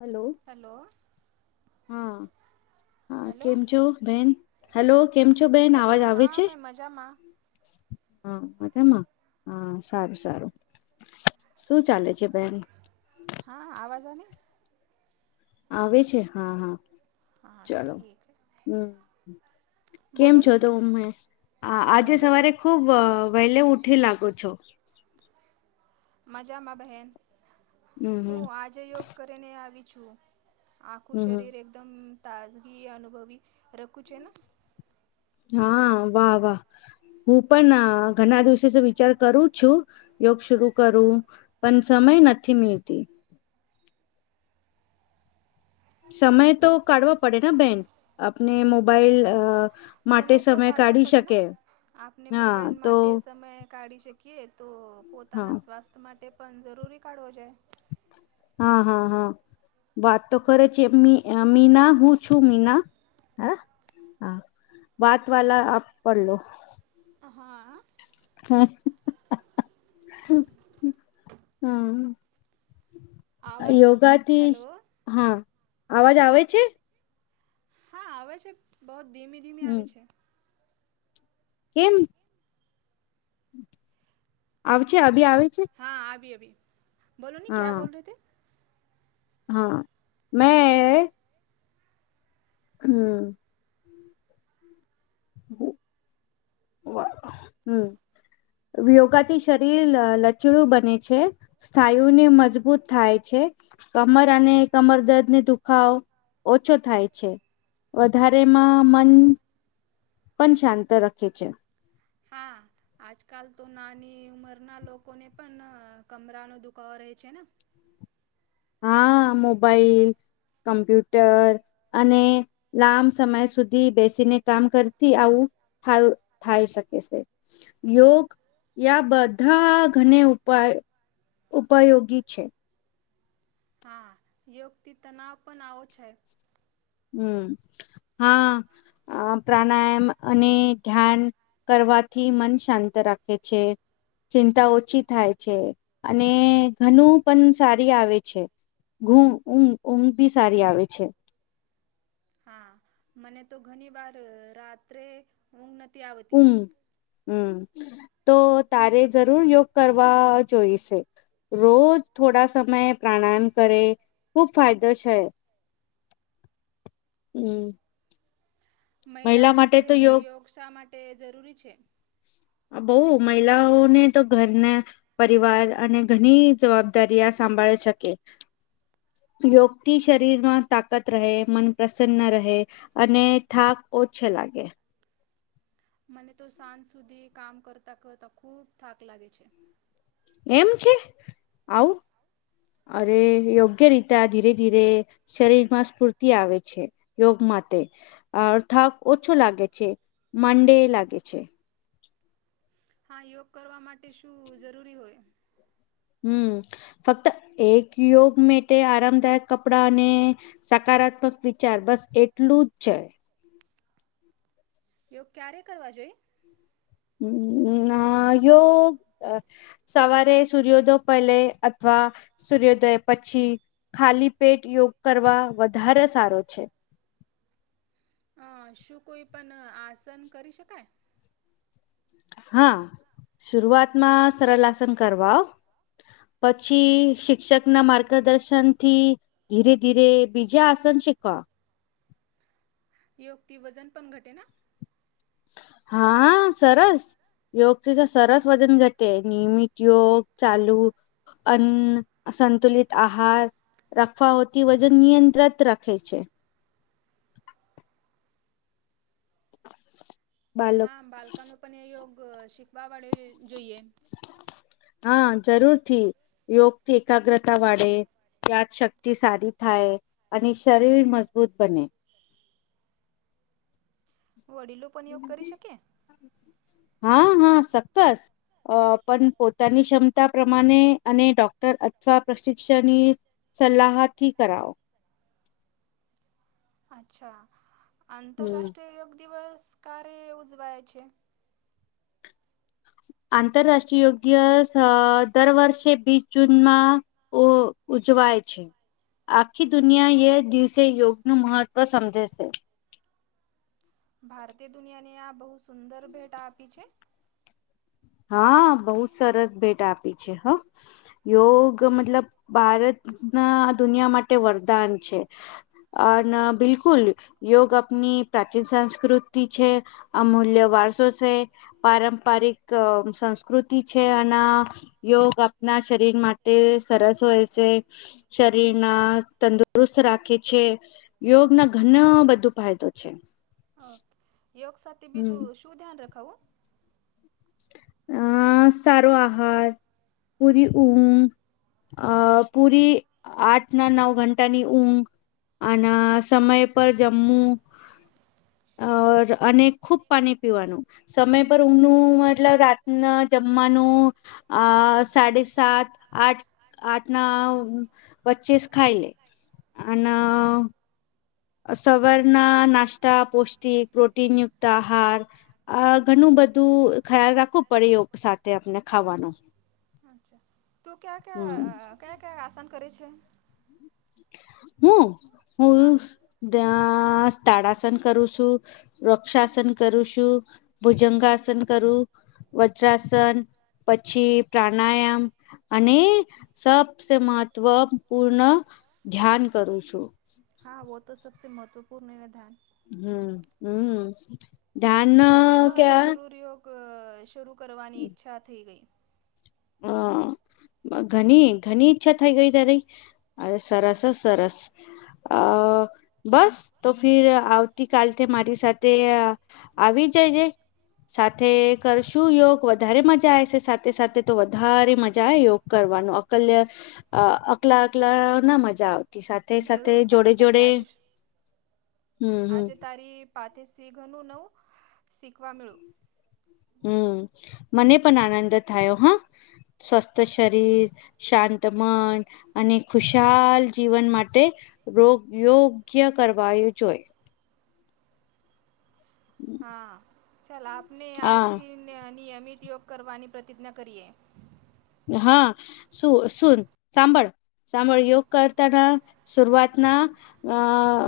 Hello hello હા. હા hello કેમ છો બેન હેલો કેમ છો બેન હેલો આવાજ આવે. હા છે મે મજામાં. હા મજામાં હા સારું સારું. શું ચાલે છે બહેન? હા આવાજ આને. આવે છે હા હા હા ચલો ઠીક હે હમમ. કેમ બોલો છો ની તોમે આજે મેં બસ સવારે ખુબ વહેલે ઉઠી લાગો છો. મજામાં બહેન હમ હમ હું આજે યોગ કરીને આવી છું. આખું હમ શરીર હમ એકદમ તાજગી અનુભવી રખું છે ને હા વાહ વાહ. હું પણ ઘણા દિવસ થી વિચાર કરું છું યોગ સુરુ કરું. પણ સમય નથી મીળતી. સમય તો કાઢવા પડે ને બેન આપને મોબાઈલ અ માટે સમય તો કાઢવા કાઢી પડે ને શકે આપને હા મોબાઈલ તો માટે સમય કાઢી શકીએ કે તો હા પોતાના સ્વાસ્થ્ય માટે પણ જરૂરી કાઢવો જોઈએ. હા હા હા. વાત તો કરે છે. મીના હું છું મીના હે હા વાત વાલા આપ પડલો. હા. [unintelligible] હમમ. આવાજ યોગાથી હેલો હા અવાજ આવે છે. હા આવે છે બહોત ધીમે ધીમે હમ આવે છે. કેમ આવે છે અભી આવે છે. હા આવે અભી બોલો ને કયા હા બોલ રહે થે. હા મેં હમમ. [unintelligible] હમમ યોગાથી શરીર લચીલુ બને છે. સ્થાયુને મજબૂત થાય છે. કમર અને કમર દર્દને દુખાવ ઓછો થાય છે વધારેમાં મન પણ શાંત રાખે છે. હા. આજકાલ તો નાની ઉંમરના લોકોને પણ કમરાનો દુખાવો રહે છે ને હા મોબાઈલ, કમ્પ્યુટર અને લાંબ સમય સુધી બેસીને કામ કરતી આવું ફાય ફાવી શકે છે. યોગ યા બધા ઘની ઉપાય ઉપયોગી છે. હા યોગ થી તનાવ પણ આવ છે. હમમ હા પ્રાણાયામ અને ધ્યાન કરવાથી મન શાંત રાખે છે. ચિંતા ઓછી થાય છે અને ઘનું પણ સારી આવે છે. ઘૂં ઊંઘ, ઊંઘ બી સારી આવે છે. હા મને તો ઘણી વાર રાત્રે ઊંઘ નથી આવતી. હમમ તો તારે જરૂર યોગ કરવા જોઈશે. રોજ થોડા સમય પ્રાણાયામ કરે ખુબ ફાયદો છે. હમ. મહિલાઓ માટે યોગ શા માટે જરૂરી છે. બઉ મહિલાઓને તો ઘરના. પરિવાર અને ઘણી જવાબદારી આ સાંભાળી શકે. યોગથી શરીરમાં તાકાત રહે મન પ્રસન્ન રહે. અને થાક ઓછે લાગે. મને તો સાંજ સુધી કામ કરતાં કરતાં ખૂબ થાક લાગે છે. એમ છે આવું અરે યોગ. યોગ્ય રીત ધીરે ધીરે શરીર માં સ્ફૂર્તિ આવે છે યોગ માટે. અ થાક ઓછું લાગે છે માનડે લાગે છે. હા યોગ કરવા માટે શું જરૂરી હોય. હમ ફક્ત એક યોગ માટે આરામદાયક કપડાને. સકારાત્મક વિચાર બસ એટલું જ છે. યોગ ક્યારે કરવા જોઈએ. હ યોગ. સવારે સૂર્યોદય પહેલે અથવા સૂર્યોદય પછી. ખાલી પેટ યોગ કરવા વધારે સારો છે. હ શું કોઈ પણ આસન કરી શકાય. હા શરૂઆતમાં સરળ આસન કરવા. પછી શિક્ષક ના માર્ગદર્શનથી. ધીરે ધીરે બીજા આસન શીખવા. યોગ થી વજન પણ ઘટે ના. હા સરસ. યોગથી સરસ વજન ઘટે નિયમિત યોગ ચાલુ. અન્ન સંતુલિત આહાર. રાખવા હોતી વજન નિયંત્રિત રાખે છે. બાળકો હા બાળકાનો પણ એ યોગ શીખવા વાડે જોઈએ. હા જરૂર થી યોગથી. એકાગ્રતા વાળે યાદ શક્તિ સારી થાય અને શરીર મજબૂત બને. વડીલો પણ યોગ કરી શકે. હા હા ચોક્કસ. અ પણ પોતાની ક્ષમતા પ્રમાણે અને ડોક્ટર અથવા પ્રશિક્ષણ. સલાહથી કરાવો. અચ્છા હમ આંતરરાષ્ટ્રીય યોગ દિવસ કારે ઉજવાય છે. આંતરરાષ્ટ્રીય યોગ દિવસ દર વર્ષે બીસ જૂનમાં. ઓ ઉજવાય છે. આખી દુનિયા એ દિવસે યોગ નું મહત્વ સમજે છે. ભારતે દુનિયાને આ બહુ સુંદર ભેટ આપી છે. હા બહુ સરસ ભેટ આપી છે હ. યોગ મતલબ ભારત ના દુનિયા માટે વરદાન છે. અને બિલકુલ યોગ આપની પ્રાચીન સંસ્કૃતિ છે. અમૂલ્ય વારસો છે પારંપરિક સંસ્કૃતિ છે અનેના. યોગ આપણા શરીર માટે સરસ હોય છે. શરીર ના તંદુરસ્ત રાખે છે. યોગ ના ઘણા બધું ફાયદો છે. ઓકે યોગ સાથે હમ બીજું શું ધ્યાન રખાવું. અ સારો આહાર પૂરી ઊઘ. અ પૂરી આઠ ના નવ ઘંટાની ઊંઘ. અને સમય પર જમ્મુ. અ અને ખુબ પાણી પીવાનું સમય પર ઊંઘ નું મતલબ રા. ન જમવાનું આ સાડે સાત આઠ આઠ ના વચ્ચે જ ખાઈ લે અના સવાર ના નાસ્તા પૌષ્ટિક પ્રોટીનયુક્ત આહાર આ ઘણું બધું ખ્યાલ રાખો પડે યોગ સાથે આપને ખાવાનો અચ્છા તું ક્યા ક્યા હમ અ કયા કયા આસન કરે છે. હું હું હા. ત્યાં તાળાસન કરું છું. વૃક્ષાસન કરું છું ભુજંગાસન કરું વૃજ્રાસન પછી પ્રાણાયામ અને સબસે મહત્વ પૂર્ણ ધ્યાન કરું છું. હા વો તો સબસે મહત્વપૂર્ણ નિર્ણય થા. હમ હમ. ધ્યાન મને તો હવે ક્યા જરૂરી યોગ શરૂ કરવાની ઈચ્છા થઈ ગઈ. હા. ઘણી ઘણી ઈચ્છા થઈ ગઈ તારી અરે સરસ અ સરસ અ બસ તો ફિર આવતીકાલથી મારી સાથે આવી જાયજે સાથે કરશું યોગ વધારે મજા આવેશે સાથે સાથે તો વધારે મજા આવે યોગ કરવાનું અકલ્ય અ અકલા અકલા ના મજા આવે. જરૂર તારી સાથે આવીશ હમ હમ આજે તારી પાથે સીઘનું નવ શીખવા મેળ્યું. હમ મને પણ આનંદ થયો હા સ્વસ્થ શરીર શાંતમન અને ખુશાલ જીવન માટે રો યોગ્ય કરવાયું જોઈ. હા ચાલ આપને હા આજથી નિય નિયમિત યોગ કરવાની પ્રતિજ્ઞા કરીએ. હા સુું સુન સાંભળ સાંભળ યોગ કરતા ઠા શુરુઆત ના અ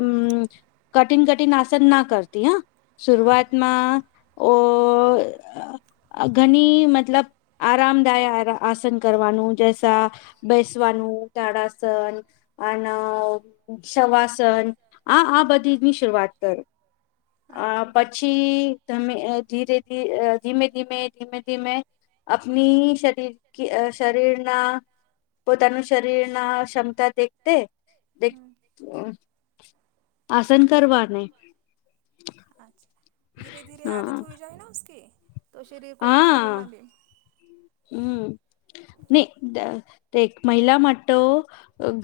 અમ કઠિન કઠિન આસન ના કરતી હા હા શરૂઆતમાં. ઓ અ ઘણી મતલબ આરામદાયક આરમ આ આસન કરવાનું જેસા ભેસવાનું તાળાસન અને શવાસન આ આ બધીની શરૂઆત કરું. અ અચ્છા. પછી તમે અ ધીરે ધી ધીમે ધીમે ધીમે ધીમે અપની શરીરકી શરીરના પોતાનું શરીર ના ક્ષમતા દેખતે દે. હમ આસન કરવાને. અચ્છા ધીરે ધીરે આદત હા હોય જાય ન ઉસકી તો શરીર કો હા શરીરમાં બી. હમ નહી અ દેખ મહિલા માટો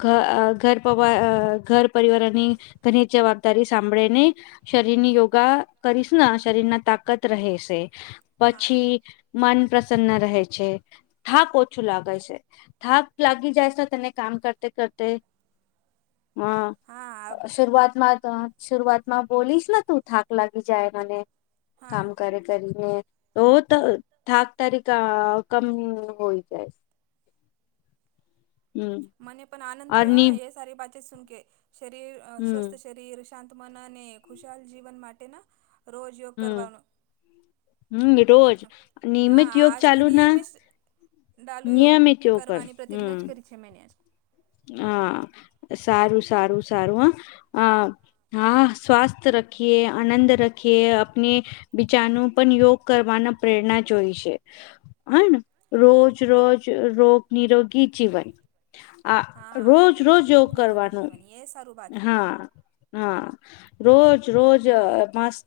ઘ ઘર પવાર ઘર પરિવારની ઘનિત જવાબદારી સાંભળેને. શરીર ની યોગા કરીશ ના શરીર ના તાકત રહેશે હા પછી મન પ્રસન્ન રહેે છે. થાક ઓછું લાગે છે થાક લાગી જાય છે તને કામ કરતે કરતે હા હા શરૂઆતમાં તો. શરૂઆત માં બોલીશ ને તું થાક લાગી જાય મને હા કામ કરે કરીને તો તો થાક તારીખ અ કમ હોઈ જાય છે. હમ મને પણ આનંદ થયો અની હ એ સારી બાતે સુનકે શરીર અ હમ સ્વસ્થ શરીર શાંતમના અને ખુશાલ જીવન માટેના રોજ યોગ હમ કરવાનો હમ રોજ નિયમિત હા યોગ ચાલુ આજથી ના નિયમિશ ડાલુયોગ નિયમિત યોગ કર કરવાની પ્રતિજ્ઞા જ કરી છે મેને આજ હ સારું સારું સારું હા હ. હા સ્વસ્થ રખીએ આનંદ રખીએ અપને બીચાનું પણ યોગ કરવાના પ્રેરણા જોઈ છે. હને રોજ રોજ રોગ નિરોગી જીવન આ રોજ હા રોજ યોગ નિરોગી કરવાનું જીવન એ સારું બાત હે હા હા રોજ રોજ મસ્ત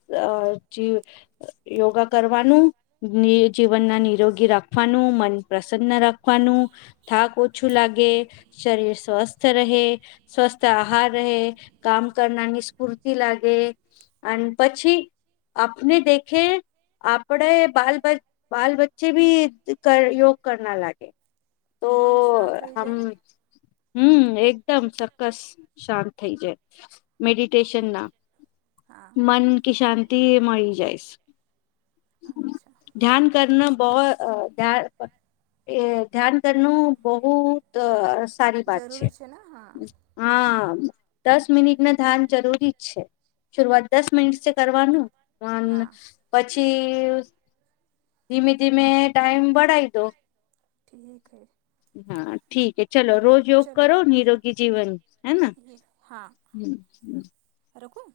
જી યોગા કરવાનું નીજીવન ના નિરોગી રાખવાનું મન પ્રસન્ન રા ખવાનું થાક ઓછું લાગે શરીર સ્વસ્થ રહે સ્વસ્થ આહાર રહે કામ કરનાની સ્ફૂર્તિ લ લાગે અને પછી આપને દેખે આપડે બાલ બાલ બચ્ચે બી યોગ કરના લાગે તો મન શાંત રહી હમ જાય ને હમ એકદમ ચોક્કસ શાંત થઇ જાય મેડિટેશન ના હા મન કી શાંતિ મળી જાયસ અચ્છા કરન બવ જા એ ધ્યાન કરનું બહુંતસ જરૂરી છે ને હા હા દસ મિનિટ ના ધ્યાન જરૂરી જ છે શરૂઆત દસ મિનિટસે કરવાનું હા [unintelligible] પછી ધીમે ધીમે ટાઈમ બઢાઈ દો ઠીક હે હા ઠીકે ચલો રોજ યોગ ચલો કરો નિરોગી જીવન હેને હ હ રકું